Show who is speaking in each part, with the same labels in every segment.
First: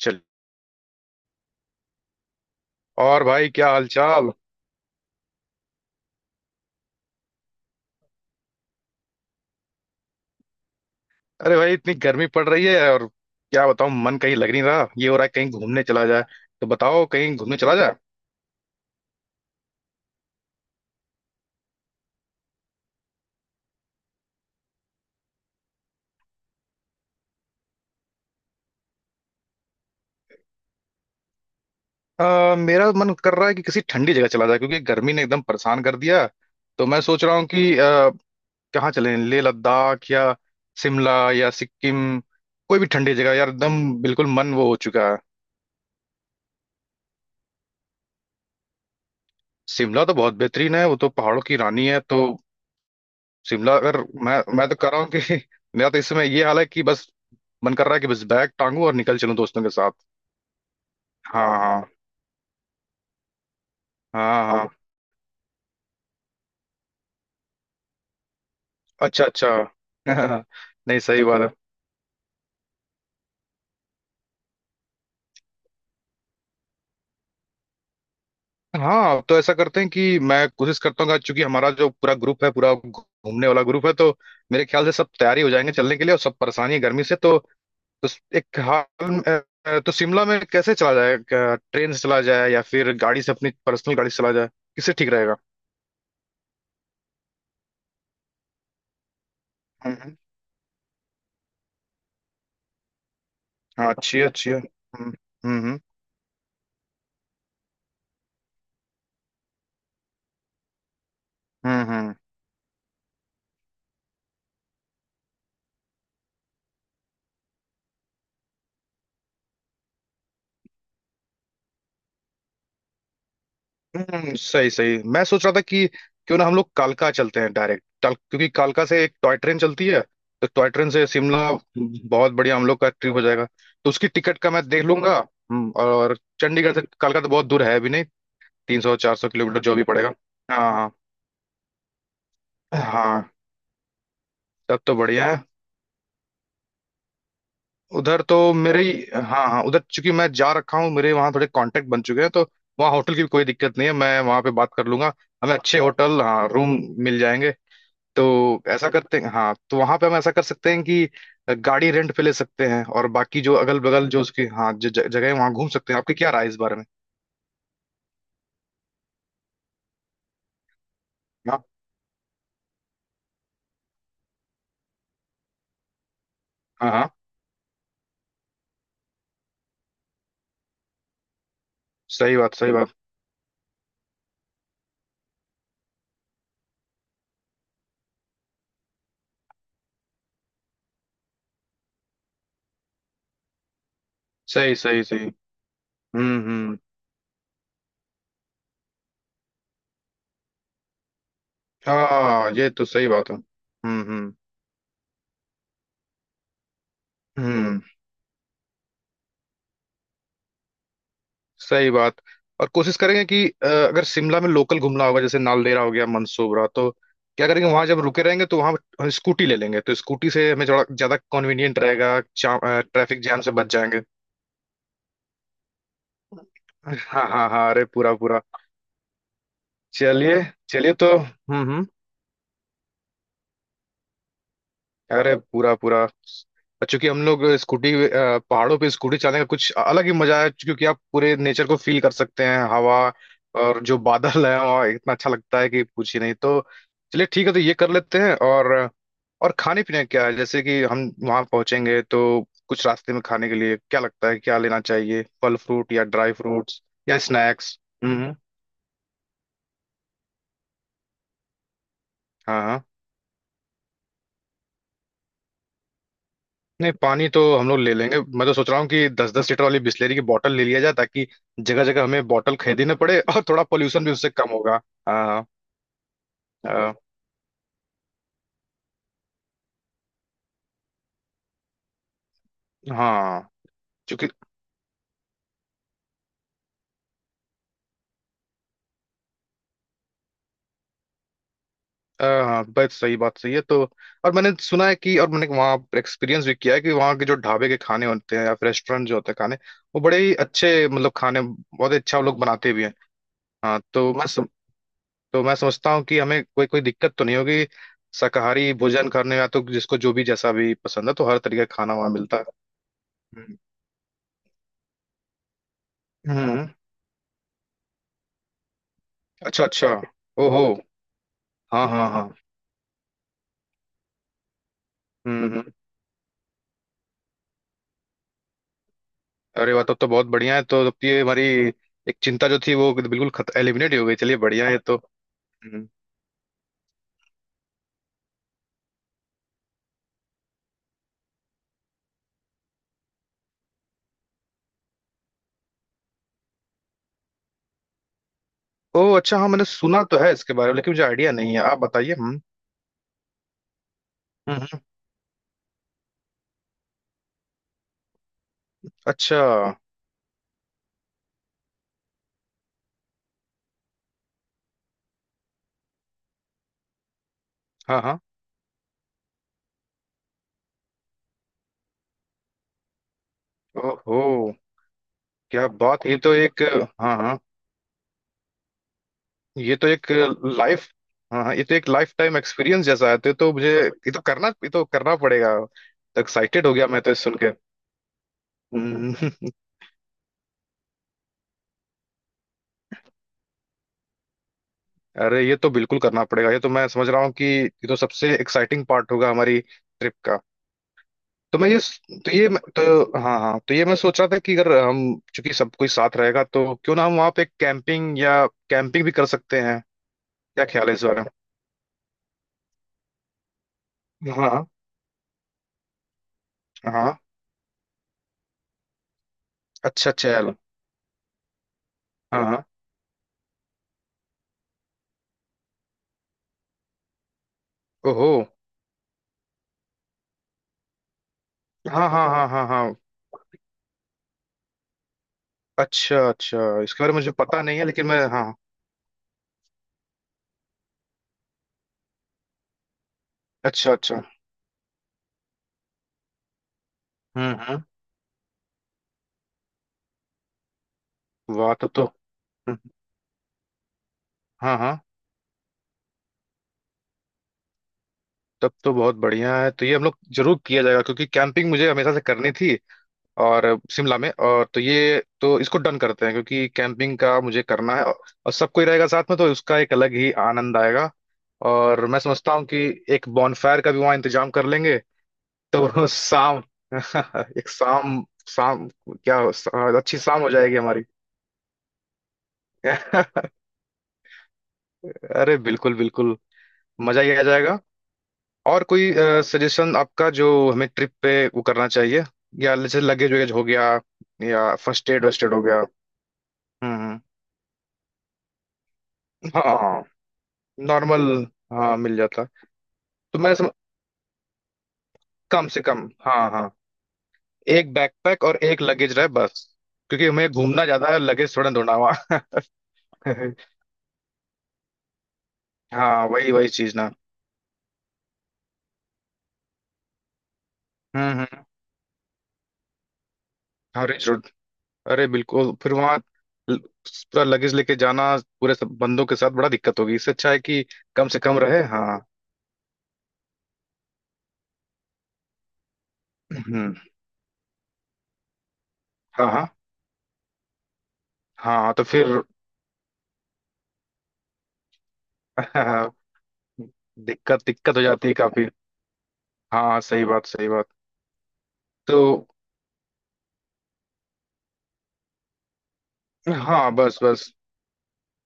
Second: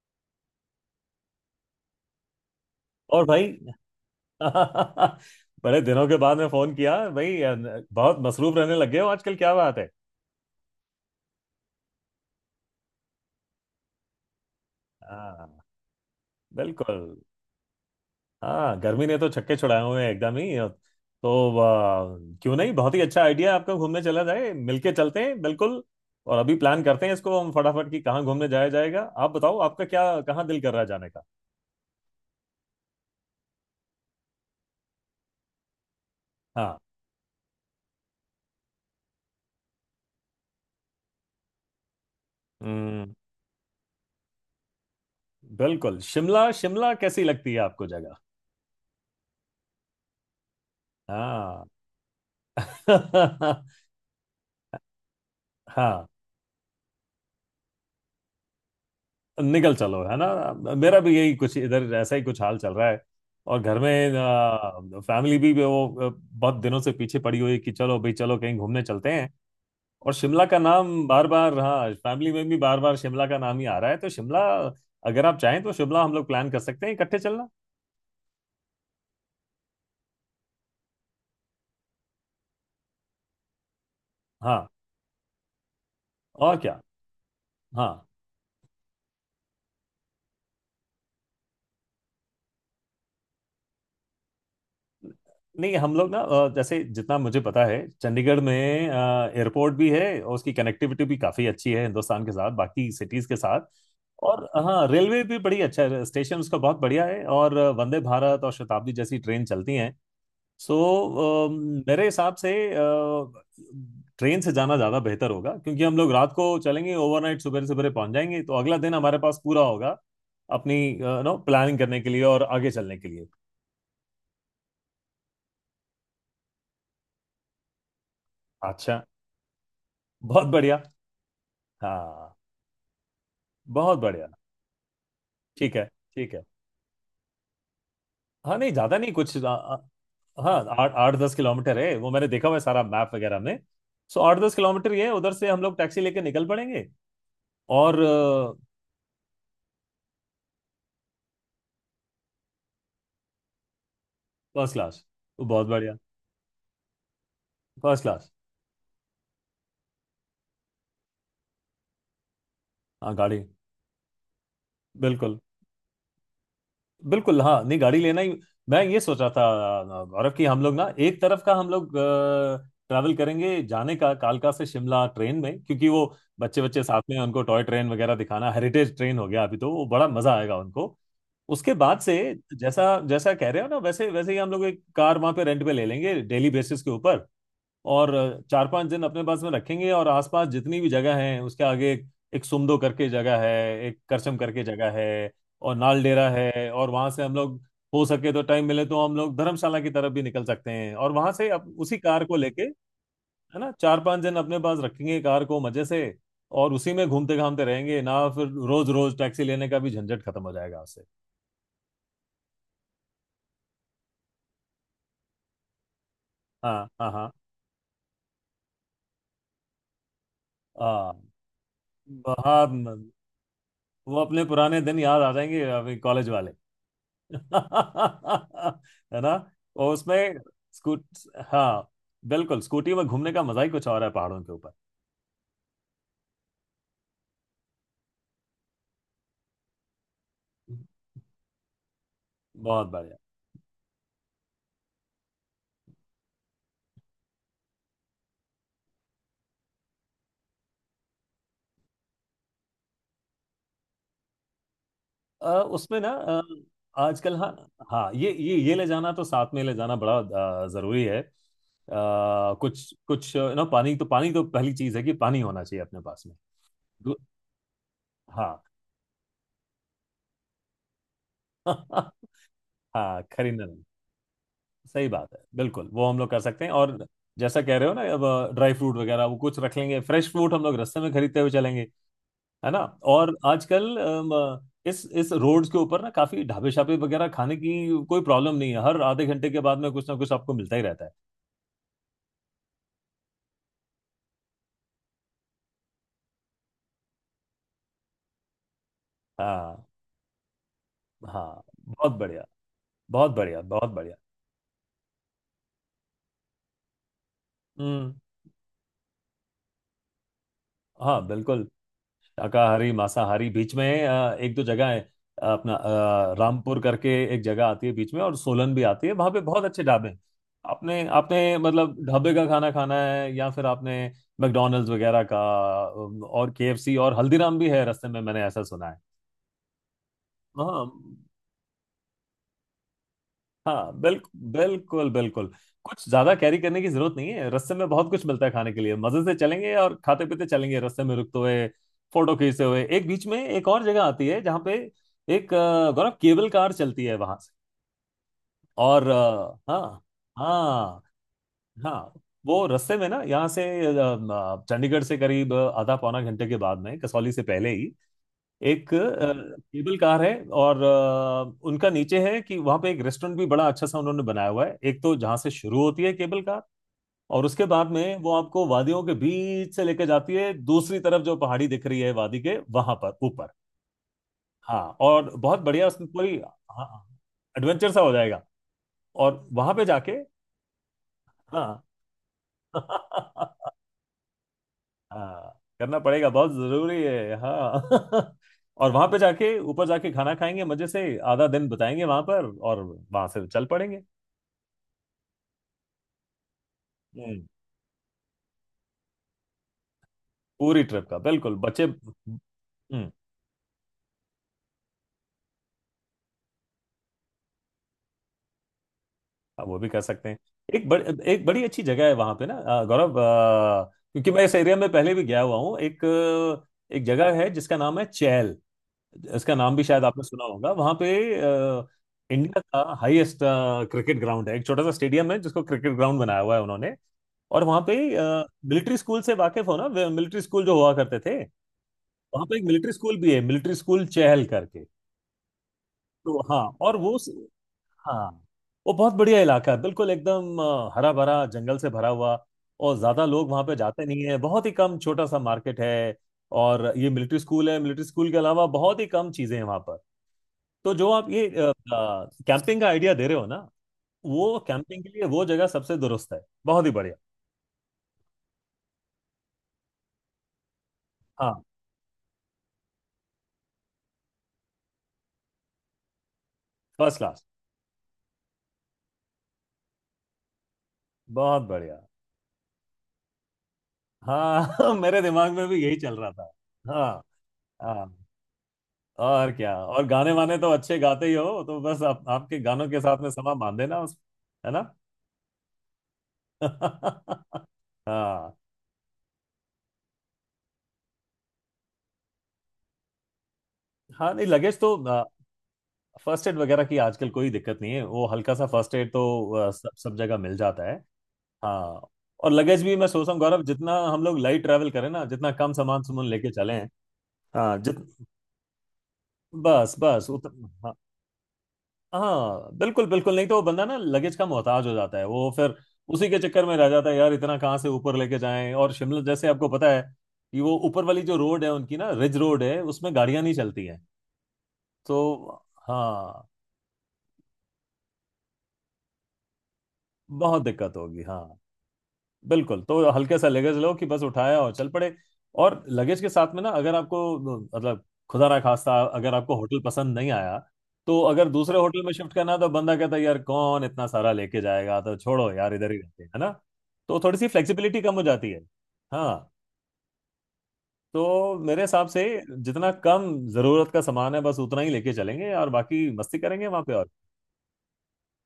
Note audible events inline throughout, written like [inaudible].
Speaker 1: चल।
Speaker 2: और
Speaker 1: और
Speaker 2: भाई
Speaker 1: भाई क्या हालचाल?
Speaker 2: [laughs] बड़े दिनों के बाद में फोन किया भाई बहुत मसरूफ रहने लग गए हो आजकल, क्या बात है?
Speaker 1: अरे भाई इतनी गर्मी पड़ रही है और क्या बताऊं मन कहीं लग नहीं रहा ये हो रहा है कहीं
Speaker 2: हाँ,
Speaker 1: घूमने चला जाए। तो
Speaker 2: बिल्कुल।
Speaker 1: बताओ कहीं घूमने चला जाए।
Speaker 2: हाँ, गर्मी ने तो छक्के छुड़ाए हुए हैं एकदम ही। तो वाह, क्यों नहीं, बहुत ही अच्छा आइडिया आपका। घूमने चला जाए, मिलके चलते हैं, बिल्कुल। और अभी प्लान करते हैं इसको हम फटाफट कि कहाँ घूमने जाया जाएगा। आप बताओ, आपका क्या, कहाँ दिल कर रहा है जाने का?
Speaker 1: मेरा मन कर रहा है कि किसी ठंडी जगह चला जाए क्योंकि गर्मी ने एकदम परेशान कर दिया।
Speaker 2: हाँ।
Speaker 1: तो मैं सोच रहा हूँ कि कहाँ चलें लेह लद्दाख या शिमला या सिक्किम। कोई भी ठंडी
Speaker 2: हम्म।
Speaker 1: जगह यार एकदम बिल्कुल मन वो हो चुका है।
Speaker 2: बिल्कुल। शिमला, शिमला कैसी लगती है आपको जगह?
Speaker 1: शिमला तो बहुत बेहतरीन है वो तो पहाड़ों की
Speaker 2: हाँ।
Speaker 1: रानी है तो
Speaker 2: [laughs]
Speaker 1: शिमला अगर मैं तो कर रहा हूँ कि [laughs] मेरा तो
Speaker 2: हाँ,
Speaker 1: इस समय ये हाल है कि बस मन कर रहा है कि बस बैग टांगू और निकल चलूं दोस्तों के
Speaker 2: निकल
Speaker 1: साथ।
Speaker 2: चलो, है ना, मेरा भी यही
Speaker 1: हाँ
Speaker 2: कुछ
Speaker 1: हाँ।
Speaker 2: इधर ऐसा ही कुछ हाल चल रहा है। और घर
Speaker 1: हाँ हाँ।
Speaker 2: में फैमिली भी वो बहुत दिनों से पीछे पड़ी हुई है कि चलो भाई, चलो कहीं घूमने चलते
Speaker 1: अच्छा
Speaker 2: हैं।
Speaker 1: अच्छा।
Speaker 2: और शिमला
Speaker 1: [laughs]
Speaker 2: का
Speaker 1: नहीं
Speaker 2: नाम
Speaker 1: सही
Speaker 2: बार
Speaker 1: बात है।
Speaker 2: बार, हाँ फैमिली में भी बार बार शिमला का नाम ही आ रहा है, तो शिमला, अगर आप चाहें तो शिमला हम लोग प्लान कर सकते हैं इकट्ठे चलना।
Speaker 1: हाँ तो ऐसा करते हैं कि मैं कोशिश करता हूँ क्योंकि हमारा जो पूरा ग्रुप है पूरा घूमने वाला ग्रुप है तो मेरे
Speaker 2: हाँ।
Speaker 1: ख्याल से सब तैयारी हो जाएंगे चलने के लिए और सब
Speaker 2: और
Speaker 1: परेशानी
Speaker 2: क्या।
Speaker 1: है गर्मी से तो
Speaker 2: हाँ,
Speaker 1: एक हाल। तो शिमला में कैसे चला जाए क्या ट्रेन से चला जाए या फिर गाड़ी से अपनी पर्सनल गाड़ी से चला जाए? किससे ठीक रहेगा?
Speaker 2: नहीं हम लोग ना जैसे जितना मुझे पता है, चंडीगढ़ में एयरपोर्ट भी है और उसकी कनेक्टिविटी भी काफ़ी अच्छी है हिंदुस्तान के साथ, बाकी सिटीज़ के साथ।
Speaker 1: हाँ अच्छी है, बताइए
Speaker 2: और
Speaker 1: अच्छी है।
Speaker 2: हाँ
Speaker 1: हम्म।
Speaker 2: रेलवे भी बड़ी
Speaker 1: हम्म।
Speaker 2: अच्छा है, स्टेशन उसका बहुत बढ़िया है और वंदे भारत और शताब्दी जैसी ट्रेन चलती हैं। सो मेरे
Speaker 1: हम्म।
Speaker 2: हिसाब से ट्रेन से जाना ज़्यादा बेहतर होगा, क्योंकि हम लोग रात को चलेंगे ओवरनाइट, सुबह सवेरे पहुंच जाएंगे, तो अगला दिन हमारे पास पूरा होगा अपनी नो प्लानिंग करने के लिए और आगे चलने के लिए।
Speaker 1: हम्म। सही सही मैं सोच रहा था कि क्यों ना हम लोग कालका चलते हैं डायरेक्ट क्योंकि कालका
Speaker 2: अच्छा।
Speaker 1: से एक टॉय ट्रेन चलती है।
Speaker 2: बहुत
Speaker 1: तो टॉय
Speaker 2: बढ़िया।
Speaker 1: ट्रेन से शिमला बहुत
Speaker 2: हाँ,
Speaker 1: बढ़िया हम लोग का ट्रिप हो जाएगा। तो
Speaker 2: बहुत
Speaker 1: उसकी
Speaker 2: बढ़िया।
Speaker 1: टिकट का मैं देख लूंगा।
Speaker 2: ठीक है,
Speaker 1: और
Speaker 2: ठीक है।
Speaker 1: चंडीगढ़ से कालका तो बहुत दूर है भी नहीं।
Speaker 2: हाँ नहीं,
Speaker 1: तीन सौ
Speaker 2: ज्यादा नहीं
Speaker 1: चार सौ
Speaker 2: कुछ।
Speaker 1: किलोमीटर जो भी पड़ेगा।
Speaker 2: हाँ,
Speaker 1: हाँ।
Speaker 2: आठ आठ दस किलोमीटर है, वो मैंने देखा हुआ है
Speaker 1: हाँ
Speaker 2: सारा मैप
Speaker 1: हाँ।
Speaker 2: वगैरह में। सो आठ दस
Speaker 1: तब
Speaker 2: किलोमीटर
Speaker 1: तो
Speaker 2: ये है,
Speaker 1: बढ़िया
Speaker 2: उधर
Speaker 1: है।
Speaker 2: से हम लोग टैक्सी लेके निकल पड़ेंगे। और
Speaker 1: उधर तो मेरे ही हाँ हाँ उधर चूंकि मैं जा रखा हूँ मेरे वहाँ थोड़े कांटेक्ट बन चुके हैं तो वहाँ होटल की भी कोई दिक्कत नहीं है मैं वहाँ पे बात
Speaker 2: फर्स्ट
Speaker 1: कर
Speaker 2: क्लास।
Speaker 1: लूंगा। हमें
Speaker 2: बहुत
Speaker 1: अच्छे
Speaker 2: बढ़िया।
Speaker 1: होटल हाँ रूम मिल जाएंगे।
Speaker 2: First class.
Speaker 1: तो ऐसा करते हैं हाँ तो वहाँ पे हम ऐसा कर सकते हैं कि गाड़ी रेंट पे ले सकते हैं और
Speaker 2: हाँ,
Speaker 1: बाकी
Speaker 2: गाड़ी,
Speaker 1: जो अगल बगल जो उसकी हाँ जो जगह है
Speaker 2: बिल्कुल,
Speaker 1: वहाँ घूम सकते हैं आपकी क्या राय है इस बारे में?
Speaker 2: बिल्कुल। हाँ नहीं, गाड़ी लेना ही, मैं ये सोच रहा था, गौरव, कि हम लोग ना एक तरफ का
Speaker 1: हाँ
Speaker 2: हम लोग ट्रैवल करेंगे जाने का, कालका से शिमला ट्रेन में, क्योंकि वो बच्चे, बच्चे
Speaker 1: हाँ
Speaker 2: साथ
Speaker 1: हाँ।
Speaker 2: में, उनको टॉय ट्रेन वगैरह दिखाना, हेरिटेज ट्रेन हो गया अभी तो, वो बड़ा मजा आएगा उनको। उसके बाद से
Speaker 1: सही बात सही
Speaker 2: जैसा
Speaker 1: बात।
Speaker 2: जैसा कह रहे हो ना, वैसे वैसे ही हम लोग एक कार वहां पे रेंट पे ले लेंगे डेली बेसिस के ऊपर और चार पांच दिन अपने पास में रखेंगे और आसपास जितनी भी जगह है उसके आगे, एक सुमदो करके जगह है, एक करसम करके
Speaker 1: सही
Speaker 2: जगह
Speaker 1: सही सही।
Speaker 2: है और नाल डेरा है,
Speaker 1: हम्म।
Speaker 2: और वहां से हम लोग हो सके तो, टाइम मिले तो हम लोग धर्मशाला की तरफ भी निकल सकते हैं और वहां से उसी कार को
Speaker 1: हाँ ये
Speaker 2: लेके,
Speaker 1: तो सही बात है।
Speaker 2: है ना, चार पांच
Speaker 1: हम्म।
Speaker 2: दिन अपने पास रखेंगे कार को, मजे से। और उसी में घूमते घामते
Speaker 1: हम्म।
Speaker 2: रहेंगे ना, फिर रोज रोज टैक्सी लेने का भी झंझट खत्म हो जाएगा उससे।
Speaker 1: सही बात। और कोशिश करेंगे कि अगर शिमला में लोकल घूमना होगा जैसे नालदेहरा हो गया मंसूबरा
Speaker 2: हाँ
Speaker 1: तो
Speaker 2: हाँ हाँ
Speaker 1: क्या करेंगे वहां जब रुके रहेंगे तो वहां स्कूटी ले लेंगे तो स्कूटी से हमें थोड़ा ज्यादा
Speaker 2: हाँ
Speaker 1: कन्वीनियंट रहेगा।
Speaker 2: हाँ।
Speaker 1: ट्रैफिक जाम से बच जाएंगे।
Speaker 2: वो अपने पुराने दिन याद आ जाएंगे अभी, कॉलेज वाले।
Speaker 1: हाँ
Speaker 2: [laughs]
Speaker 1: हाँ हाँ अरे पूरा पूरा।
Speaker 2: है ना। और
Speaker 1: चलिए।
Speaker 2: उसमें
Speaker 1: चलिए
Speaker 2: स्कूट
Speaker 1: तो हम्म।
Speaker 2: हाँ, बिल्कुल स्कूटी में घूमने का मजा ही कुछ और है पहाड़ों के ऊपर।
Speaker 1: अरे पूरा पूरा और चूंकि हम लोग स्कूटी पहाड़ों पे स्कूटी चलाने का कुछ अलग ही मजा है क्योंकि आप पूरे नेचर को फील कर सकते हैं
Speaker 2: बहुत
Speaker 1: हवा
Speaker 2: बढ़िया।
Speaker 1: और जो बादल है और इतना अच्छा लगता है कि पूछ ही नहीं। तो चलिए ठीक है तो ये कर लेते हैं। और खाने पीने क्या है जैसे कि हम वहां पहुंचेंगे तो कुछ रास्ते में खाने के लिए क्या लगता है क्या लेना चाहिए फल फ्रूट
Speaker 2: उसमें
Speaker 1: या
Speaker 2: ना,
Speaker 1: ड्राई फ्रूट्स या
Speaker 2: आजकल, हाँ
Speaker 1: स्नैक्स?
Speaker 2: हाँ, ये
Speaker 1: हम्म।
Speaker 2: ये ये ले जाना तो साथ में ले जाना बड़ा जरूरी है।
Speaker 1: हाँ
Speaker 2: कुछ कुछ ना, पानी तो पहली चीज है कि पानी होना चाहिए अपने पास में।
Speaker 1: नहीं
Speaker 2: दू-
Speaker 1: पानी तो हम लोग ले लेंगे मैं तो
Speaker 2: हाँ।
Speaker 1: सोच रहा हूँ कि 10 10 लीटर वाली बिस्लेरी की बोतल ले लिया जाए ताकि जगह जगह हमें
Speaker 2: [laughs]
Speaker 1: बोतल खरीदने पड़े
Speaker 2: हाँ,
Speaker 1: और थोड़ा
Speaker 2: खरीदना,
Speaker 1: पोल्यूशन भी उससे कम होगा।
Speaker 2: सही बात है,
Speaker 1: आ,
Speaker 2: बिल्कुल वो हम लोग कर सकते हैं।
Speaker 1: आ,
Speaker 2: और जैसा कह रहे हो ना, अब ड्राई फ्रूट वगैरह वो कुछ रख लेंगे, फ्रेश फ्रूट हम लोग रास्ते में खरीदते हुए चलेंगे, है ना। और
Speaker 1: हाँ
Speaker 2: आजकल
Speaker 1: क्योंकि
Speaker 2: इस रोड्स के ऊपर ना काफी ढाबे शाबे वगैरह, खाने की कोई प्रॉब्लम नहीं है, हर आधे घंटे के बाद में कुछ ना कुछ आपको मिलता ही रहता है।
Speaker 1: हाँ बस सही बात सही है। तो और मैंने सुना है कि और मैंने वहाँ एक्सपीरियंस भी किया है कि वहाँ के जो ढाबे के खाने होते हैं या फिर रेस्टोरेंट जो होते हैं खाने
Speaker 2: हाँ
Speaker 1: वो बड़े ही अच्छे मतलब खाने
Speaker 2: हाँ।
Speaker 1: बहुत ही
Speaker 2: बहुत
Speaker 1: अच्छा वो लोग
Speaker 2: बढ़िया।
Speaker 1: बनाते भी हैं।
Speaker 2: बहुत बढ़िया,
Speaker 1: हाँ
Speaker 2: बहुत
Speaker 1: तो
Speaker 2: बढ़िया।
Speaker 1: मैं तो मैं सोचता हूँ कि हमें कोई कोई दिक्कत तो नहीं होगी
Speaker 2: हम्म।
Speaker 1: शाकाहारी भोजन करने में या तो जिसको जो भी जैसा भी पसंद है तो
Speaker 2: हाँ,
Speaker 1: हर
Speaker 2: बिल्कुल,
Speaker 1: तरीके का खाना वहाँ मिलता है।
Speaker 2: शाकाहारी मांसाहारी
Speaker 1: हम्म
Speaker 2: बीच में, एक दो जगह है, अपना
Speaker 1: हम्म,
Speaker 2: रामपुर करके एक जगह आती है बीच में और सोलन भी आती है, वहां पे बहुत
Speaker 1: अच्छा
Speaker 2: अच्छे
Speaker 1: अच्छा।
Speaker 2: ढाबे हैं।
Speaker 1: ओहो।
Speaker 2: आपने आपने
Speaker 1: हाँ
Speaker 2: मतलब
Speaker 1: हाँ हाँ।
Speaker 2: ढाबे का खाना खाना है या फिर आपने मैकडोनल्ड्स वगैरह का?
Speaker 1: हम्म हम्म।
Speaker 2: और केएफसी और हल्दीराम भी है रास्ते में, मैंने ऐसा सुना है।
Speaker 1: अरे वाह तब तो बहुत बढ़िया है तो
Speaker 2: हाँ
Speaker 1: अब ये हमारी एक चिंता जो थी वो बिल्कुल खत
Speaker 2: हाँ,
Speaker 1: एलिमिनेट हो गई
Speaker 2: बिल्कुल,
Speaker 1: चलिए बढ़िया है ये तो।
Speaker 2: बिल्कुल, बिल्कुल।
Speaker 1: हम्म।
Speaker 2: कुछ ज्यादा कैरी करने की जरूरत नहीं है, रास्ते में बहुत कुछ मिलता है खाने के लिए, मजे से चलेंगे और खाते पीते चलेंगे रास्ते में रुकते हुए, फोटो खींचते हुए। एक बीच में एक और जगह आती है जहाँ पे एक गौरव केबल कार चलती है वहां से। और
Speaker 1: ओह अच्छा हाँ मैंने
Speaker 2: हाँ।
Speaker 1: सुना तो है इसके बारे में लेकिन
Speaker 2: हाँ
Speaker 1: मुझे आइडिया नहीं है आप
Speaker 2: हाँ,
Speaker 1: बताइए। हम्म।
Speaker 2: वो रास्ते में ना, यहाँ से
Speaker 1: हम्म,
Speaker 2: चंडीगढ़ से करीब आधा पौना घंटे के बाद में, कसौली से पहले ही एक
Speaker 1: अच्छा।
Speaker 2: केबल कार है। और उनका नीचे है कि वहां पे एक रेस्टोरेंट भी बड़ा अच्छा सा उन्होंने बनाया हुआ है एक, तो जहां से शुरू होती है केबल कार, और उसके बाद
Speaker 1: हाँ
Speaker 2: में
Speaker 1: हाँ।
Speaker 2: वो आपको वादियों के बीच से लेकर जाती है दूसरी तरफ, जो पहाड़ी दिख रही है वादी के वहां पर ऊपर।
Speaker 1: ओहो।
Speaker 2: हाँ और बहुत
Speaker 1: क्या
Speaker 2: बढ़िया
Speaker 1: बात
Speaker 2: उसमें
Speaker 1: ये तो
Speaker 2: पूरी,
Speaker 1: एक
Speaker 2: हाँ हाँ,
Speaker 1: हाँ हाँ
Speaker 2: एडवेंचर सा हो जाएगा। और वहां
Speaker 1: ये
Speaker 2: पे
Speaker 1: तो एक
Speaker 2: जाके,
Speaker 1: लाइफ। हाँ हाँ ये तो
Speaker 2: हाँ।
Speaker 1: एक लाइफ टाइम एक्सपीरियंस जैसा है तो मुझे
Speaker 2: [laughs]
Speaker 1: ये तो करना पड़ेगा।
Speaker 2: हाँ, करना पड़ेगा, बहुत
Speaker 1: एक्साइटेड हो गया मैं
Speaker 2: जरूरी
Speaker 1: तो इस
Speaker 2: है,
Speaker 1: सुन के।
Speaker 2: हाँ। [laughs] और वहां
Speaker 1: हम्म।
Speaker 2: पे जाके, ऊपर जाके खाना खाएंगे मजे से, आधा दिन बताएंगे वहां पर और वहां से चल पड़ेंगे।
Speaker 1: अरे ये तो बिल्कुल करना पड़ेगा ये तो मैं समझ रहा हूँ कि
Speaker 2: हम्म।
Speaker 1: ये तो सबसे एक्साइटिंग पार्ट होगा हमारी ट्रिप का।
Speaker 2: पूरी ट्रिप का, बिल्कुल,
Speaker 1: तो मैं ये
Speaker 2: बच्चे।
Speaker 1: तो
Speaker 2: हम्म।
Speaker 1: ये तो हाँ हाँ तो ये मैं सोच रहा था कि अगर हम चूंकि सब कोई साथ रहेगा तो क्यों ना हम वहाँ पे कैंपिंग या कैंपिंग भी कर सकते
Speaker 2: हाँ, वो
Speaker 1: हैं
Speaker 2: भी कर सकते हैं।
Speaker 1: क्या ख्याल
Speaker 2: एक
Speaker 1: है
Speaker 2: बड़,
Speaker 1: इस बारे
Speaker 2: एक बड़ी अच्छी जगह है वहां पे ना, गौरव, क्योंकि
Speaker 1: में?
Speaker 2: मैं इस
Speaker 1: हाँ
Speaker 2: एरिया में पहले भी गया हुआ हूँ एक
Speaker 1: हाँ।
Speaker 2: जगह है जिसका नाम है चैल। इसका नाम भी शायद
Speaker 1: अच्छा
Speaker 2: आपने
Speaker 1: अच्छा
Speaker 2: सुना
Speaker 1: यार।
Speaker 2: होगा। वहां पे अ,
Speaker 1: हाँ
Speaker 2: इंडिया
Speaker 1: हाँ।
Speaker 2: का हाईएस्ट क्रिकेट ग्राउंड है, एक छोटा सा स्टेडियम है जिसको क्रिकेट ग्राउंड बनाया हुआ है उन्होंने। और वहां पे
Speaker 1: ओहो।
Speaker 2: मिलिट्री स्कूल से वाकिफ हो ना, मिलिट्री स्कूल जो हुआ करते थे,
Speaker 1: हाँ हाँ
Speaker 2: वहां
Speaker 1: हाँ
Speaker 2: पे एक
Speaker 1: हाँ हाँ।
Speaker 2: मिलिट्री स्कूल भी है, मिलिट्री स्कूल चहल करके।
Speaker 1: अच्छा
Speaker 2: तो हाँ
Speaker 1: अच्छा
Speaker 2: और
Speaker 1: इसके बारे
Speaker 2: वो,
Speaker 1: में मुझे पता नहीं है लेकिन मैं
Speaker 2: हाँ
Speaker 1: हाँ
Speaker 2: वो बहुत बढ़िया इलाका है, बिल्कुल एकदम हरा भरा, जंगल से भरा हुआ। और ज्यादा लोग वहां पे
Speaker 1: अच्छा
Speaker 2: जाते
Speaker 1: अच्छा।
Speaker 2: नहीं है, बहुत ही कम, छोटा सा मार्केट है और ये मिलिट्री स्कूल है,
Speaker 1: हम्म।
Speaker 2: मिलिट्री स्कूल के अलावा बहुत ही कम चीजें हैं वहां पर। तो जो आप ये
Speaker 1: वाह तब तो हम्म,
Speaker 2: कैंपिंग का आइडिया दे रहे हो ना, वो
Speaker 1: हाँ हाँ
Speaker 2: कैंपिंग के लिए वो जगह सबसे दुरुस्त है, बहुत ही बढ़िया।
Speaker 1: तब तो बहुत बढ़िया है तो ये हम लोग जरूर किया जाएगा क्योंकि
Speaker 2: हाँ,
Speaker 1: कैंपिंग मुझे हमेशा से करनी थी और शिमला में और तो ये तो इसको डन करते हैं क्योंकि कैंपिंग
Speaker 2: फर्स्ट
Speaker 1: का
Speaker 2: क्लास।
Speaker 1: मुझे करना है और सब कोई रहेगा साथ में तो उसका एक अलग ही आनंद आएगा।
Speaker 2: बहुत बढ़िया।
Speaker 1: और मैं समझता हूँ कि एक बॉनफायर का भी वहाँ इंतजाम कर
Speaker 2: हाँ।
Speaker 1: लेंगे।
Speaker 2: [laughs] मेरे दिमाग में भी यही
Speaker 1: तो
Speaker 2: चल रहा था।
Speaker 1: शाम
Speaker 2: हाँ।
Speaker 1: [laughs] एक
Speaker 2: हाँ
Speaker 1: शाम शाम क्या
Speaker 2: और क्या, और
Speaker 1: अच्छी
Speaker 2: गाने
Speaker 1: शाम हो
Speaker 2: वाने तो
Speaker 1: जाएगी
Speaker 2: अच्छे
Speaker 1: हमारी।
Speaker 2: गाते ही हो, तो बस आपके गानों के साथ में
Speaker 1: [laughs]
Speaker 2: समा बांध देना उस, है ना।
Speaker 1: अरे बिल्कुल बिल्कुल मजा ही आ
Speaker 2: [laughs]
Speaker 1: जाएगा।
Speaker 2: हाँ।
Speaker 1: और कोई सजेशन आपका जो हमें ट्रिप पे वो करना चाहिए या जैसे लगेज वगैरह हो गया
Speaker 2: हाँ नहीं,
Speaker 1: या
Speaker 2: लगेज तो,
Speaker 1: फर्स्ट एड वर्स्ट एड हो गया?
Speaker 2: फर्स्ट एड वगैरह की
Speaker 1: हम्म।
Speaker 2: आजकल कोई दिक्कत नहीं है, वो हल्का सा फर्स्ट एड तो सब
Speaker 1: हाँ
Speaker 2: सब जगह मिल जाता है।
Speaker 1: नॉर्मल। हाँ
Speaker 2: हाँ
Speaker 1: मिल जाता।
Speaker 2: और लगेज भी मैं सोचता
Speaker 1: तो
Speaker 2: हूँ गौरव, जितना हम लोग लाइट ट्रैवल करें ना, जितना
Speaker 1: कम
Speaker 2: कम
Speaker 1: से
Speaker 2: सामान
Speaker 1: कम
Speaker 2: सुमन लेके
Speaker 1: हाँ हाँ
Speaker 2: चले हैं। हाँ
Speaker 1: एक
Speaker 2: जित
Speaker 1: बैकपैक और एक लगेज रहे बस
Speaker 2: बस
Speaker 1: क्योंकि
Speaker 2: बस
Speaker 1: हमें घूमना
Speaker 2: हाँ,
Speaker 1: ज्यादा है लगेज थोड़ा ढूंढा हुआ।
Speaker 2: हाँ बिल्कुल, बिल्कुल, नहीं तो वो
Speaker 1: [laughs]
Speaker 2: बंदा ना लगेज का मोहताज हो जाता है वो फिर,
Speaker 1: हाँ
Speaker 2: उसी के
Speaker 1: वही
Speaker 2: चक्कर
Speaker 1: वही
Speaker 2: में रह
Speaker 1: चीज
Speaker 2: जाता
Speaker 1: ना।
Speaker 2: है यार, इतना कहाँ से ऊपर लेके जाएं? और शिमला जैसे आपको पता है कि वो ऊपर वाली जो रोड
Speaker 1: हम्म।
Speaker 2: है उनकी ना, रिज रोड है, उसमें गाड़ियां नहीं चलती हैं।
Speaker 1: हाँ रिच।
Speaker 2: तो
Speaker 1: अरे बिल्कुल फिर वहाँ
Speaker 2: हाँ,
Speaker 1: पूरा लगेज लेके जाना पूरे सब बंदों के साथ बड़ा दिक्कत होगी इससे अच्छा है
Speaker 2: बहुत
Speaker 1: कि
Speaker 2: दिक्कत होगी।
Speaker 1: कम से
Speaker 2: हाँ,
Speaker 1: कम रहे हाँ।
Speaker 2: बिल्कुल, तो हल्के सा लगेज लो कि बस उठाया और चल पड़े। और लगेज के साथ में ना, अगर
Speaker 1: हम्म,
Speaker 2: आपको मतलब, खुदा ना खास्ता अगर
Speaker 1: हाँ
Speaker 2: आपको
Speaker 1: हाँ।
Speaker 2: होटल पसंद नहीं आया, तो अगर दूसरे
Speaker 1: हाँ
Speaker 2: होटल
Speaker 1: तो
Speaker 2: में शिफ्ट
Speaker 1: फिर
Speaker 2: करना है, तो बंदा कहता है यार कौन इतना सारा लेके जाएगा, तो छोड़ो यार इधर ही रहते
Speaker 1: [laughs]
Speaker 2: हैं, है ना, तो थोड़ी सी
Speaker 1: दिक्कत दिक्कत
Speaker 2: फ्लेक्सिबिलिटी
Speaker 1: हो
Speaker 2: कम हो
Speaker 1: जाती है
Speaker 2: जाती है।
Speaker 1: काफी।
Speaker 2: हाँ,
Speaker 1: हाँ सही बात सही बात।
Speaker 2: तो मेरे हिसाब
Speaker 1: तो
Speaker 2: से जितना कम जरूरत का सामान है बस उतना ही लेके चलेंगे और बाकी मस्ती करेंगे वहां
Speaker 1: हाँ
Speaker 2: पे। और
Speaker 1: बस बस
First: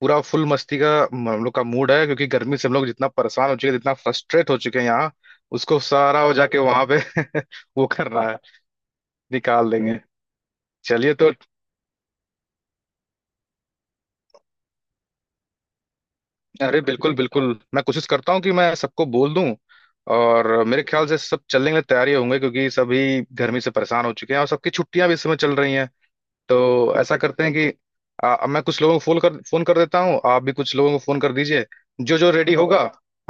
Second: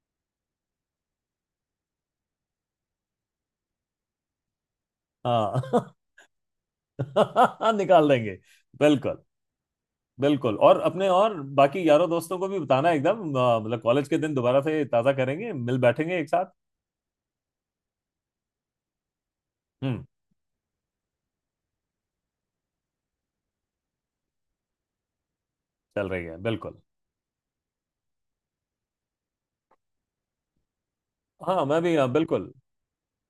Speaker 1: पूरा फुल मस्ती का हम लोग का मूड है क्योंकि गर्मी से हम लोग जितना परेशान हो चुके हैं जितना फ्रस्ट्रेट हो चुके हैं यहाँ उसको
Speaker 2: हाँ।
Speaker 1: सारा हो जाके वहां पे
Speaker 2: [laughs]
Speaker 1: [laughs] वो
Speaker 2: निकाल
Speaker 1: करना
Speaker 2: देंगे,
Speaker 1: है।
Speaker 2: बिल्कुल,
Speaker 1: निकाल देंगे।
Speaker 2: बिल्कुल। और अपने
Speaker 1: चलिए तो
Speaker 2: और बाकी यारों दोस्तों को भी बताना एकदम, मतलब कॉलेज के दिन दोबारा से ताज़ा करेंगे, मिल बैठेंगे एक साथ।
Speaker 1: अरे बिल्कुल बिल्कुल मैं कोशिश करता हूँ कि मैं सबको बोल दूं।
Speaker 2: हम्म।
Speaker 1: और मेरे ख्याल से सब चलने के लिए तैयार ही होंगे क्योंकि सभी गर्मी से परेशान हो चुके हैं और सबकी छुट्टियां भी इस समय चल रही हैं।
Speaker 2: चल रही है, बिल्कुल।
Speaker 1: तो ऐसा करते हैं कि मैं कुछ लोगों को फोन कर देता हूँ आप भी कुछ लोगों को फोन कर
Speaker 2: हाँ,
Speaker 1: दीजिए
Speaker 2: मैं भी, हाँ,
Speaker 1: जो जो
Speaker 2: बिल्कुल।
Speaker 1: रेडी होगा।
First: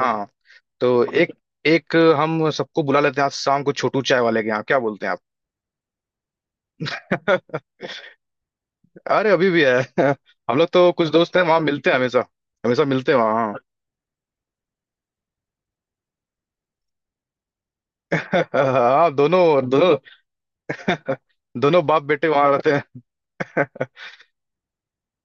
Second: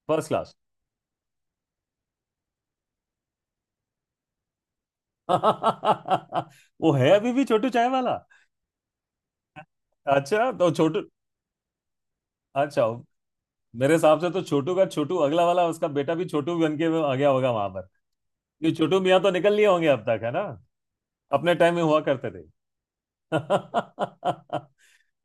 Speaker 1: हाँ
Speaker 2: फर्स्ट क्लास।
Speaker 1: तो एक एक हम सबको बुला लेते हैं आज शाम को छोटू चाय वाले के यहाँ क्या बोलते हैं?
Speaker 2: [laughs] वो है अभी
Speaker 1: आप
Speaker 2: भी छोटू
Speaker 1: [laughs]
Speaker 2: चाय वाला?
Speaker 1: अरे अभी भी है
Speaker 2: अच्छा,
Speaker 1: [laughs] हम लोग
Speaker 2: तो
Speaker 1: तो
Speaker 2: छोटू,
Speaker 1: कुछ दोस्त हैं वहाँ मिलते हैं हमेशा। हमेशा
Speaker 2: अच्छा।
Speaker 1: मिलते हैं वहाँ हाँ।
Speaker 2: मेरे हिसाब से तो छोटू का, छोटू अगला वाला उसका बेटा भी छोटू बन के आ गया होगा वहां,
Speaker 1: [laughs]
Speaker 2: ये छोटू
Speaker 1: हाँ,
Speaker 2: मियां तो निकल लिए
Speaker 1: दोनों
Speaker 2: होंगे अब तक, है ना,
Speaker 1: दोनों
Speaker 2: अपने
Speaker 1: [laughs]
Speaker 2: टाइम में
Speaker 1: दोनों
Speaker 2: हुआ
Speaker 1: बाप बेटे
Speaker 2: करते थे।
Speaker 1: वहां रहते हैं।
Speaker 2: [laughs]
Speaker 1: [laughs]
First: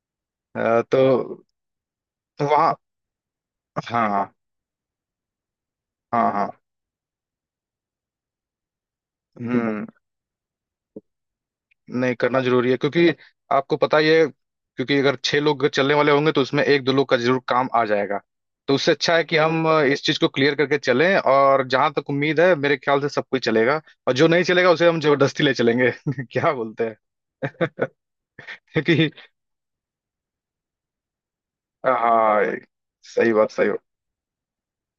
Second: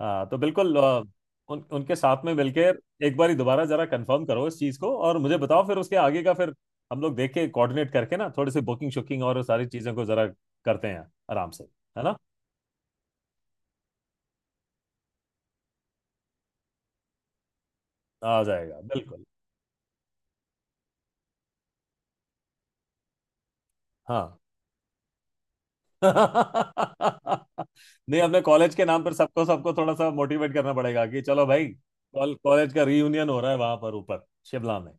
Speaker 2: हाँ तो बिल्कुल,
Speaker 1: तो
Speaker 2: उनके साथ में मिलके
Speaker 1: वहाँ
Speaker 2: एक बार ही दोबारा जरा कंफर्म
Speaker 1: हाँ
Speaker 2: करो इस चीज को और मुझे बताओ, फिर उसके आगे
Speaker 1: हाँ
Speaker 2: का
Speaker 1: हाँ।
Speaker 2: फिर हम लोग देख के कोऑर्डिनेट करके ना थोड़ी सी बुकिंग शुकिंग और सारी
Speaker 1: हम्म।
Speaker 2: चीजों को जरा करते हैं आराम से, है ना।
Speaker 1: नहीं करना जरूरी है क्योंकि आपको पता ही है क्योंकि अगर 6 लोग चलने वाले होंगे तो उसमें एक दो लोग का जरूर काम आ जाएगा।
Speaker 2: आ
Speaker 1: तो
Speaker 2: जाएगा
Speaker 1: उससे अच्छा है
Speaker 2: बिल्कुल।
Speaker 1: कि हम इस चीज को क्लियर करके चलें और जहां तक उम्मीद है मेरे ख्याल से सब कोई चलेगा। और जो
Speaker 2: हाँ।
Speaker 1: नहीं चलेगा उसे हम जबरदस्ती ले चलेंगे [laughs] क्या बोलते हैं?
Speaker 2: [laughs]
Speaker 1: [laughs]
Speaker 2: नहीं अपने कॉलेज के नाम
Speaker 1: क्योंकि
Speaker 2: पर सबको सबको थोड़ा सा मोटिवेट करना पड़ेगा कि चलो भाई, कॉल
Speaker 1: हाँ
Speaker 2: कॉलेज का रीयूनियन
Speaker 1: सही
Speaker 2: हो रहा
Speaker 1: बात
Speaker 2: है
Speaker 1: सही
Speaker 2: वहां
Speaker 1: बात।
Speaker 2: पर ऊपर, शिमला में, है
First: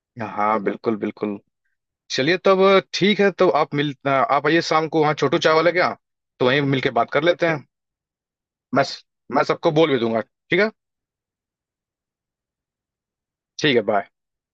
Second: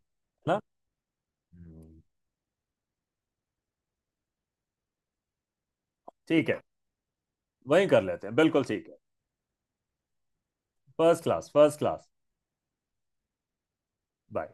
Speaker 2: ना।
Speaker 1: हाँ बिल्कुल बिल्कुल।
Speaker 2: हम्म।
Speaker 1: चलिए तब ठीक है तो आप मिल आप आइए शाम को वहाँ छोटू चाय वाले के यहाँ। तो
Speaker 2: ठीक है,
Speaker 1: वहीं मिलके बात कर लेते हैं।
Speaker 2: वहीं कर लेते हैं, बिल्कुल
Speaker 1: मैं
Speaker 2: ठीक है।
Speaker 1: मैं सबको बोल भी दूंगा ठीक है।
Speaker 2: First class, first class.
Speaker 1: ठीक है बाय।
Speaker 2: बाय।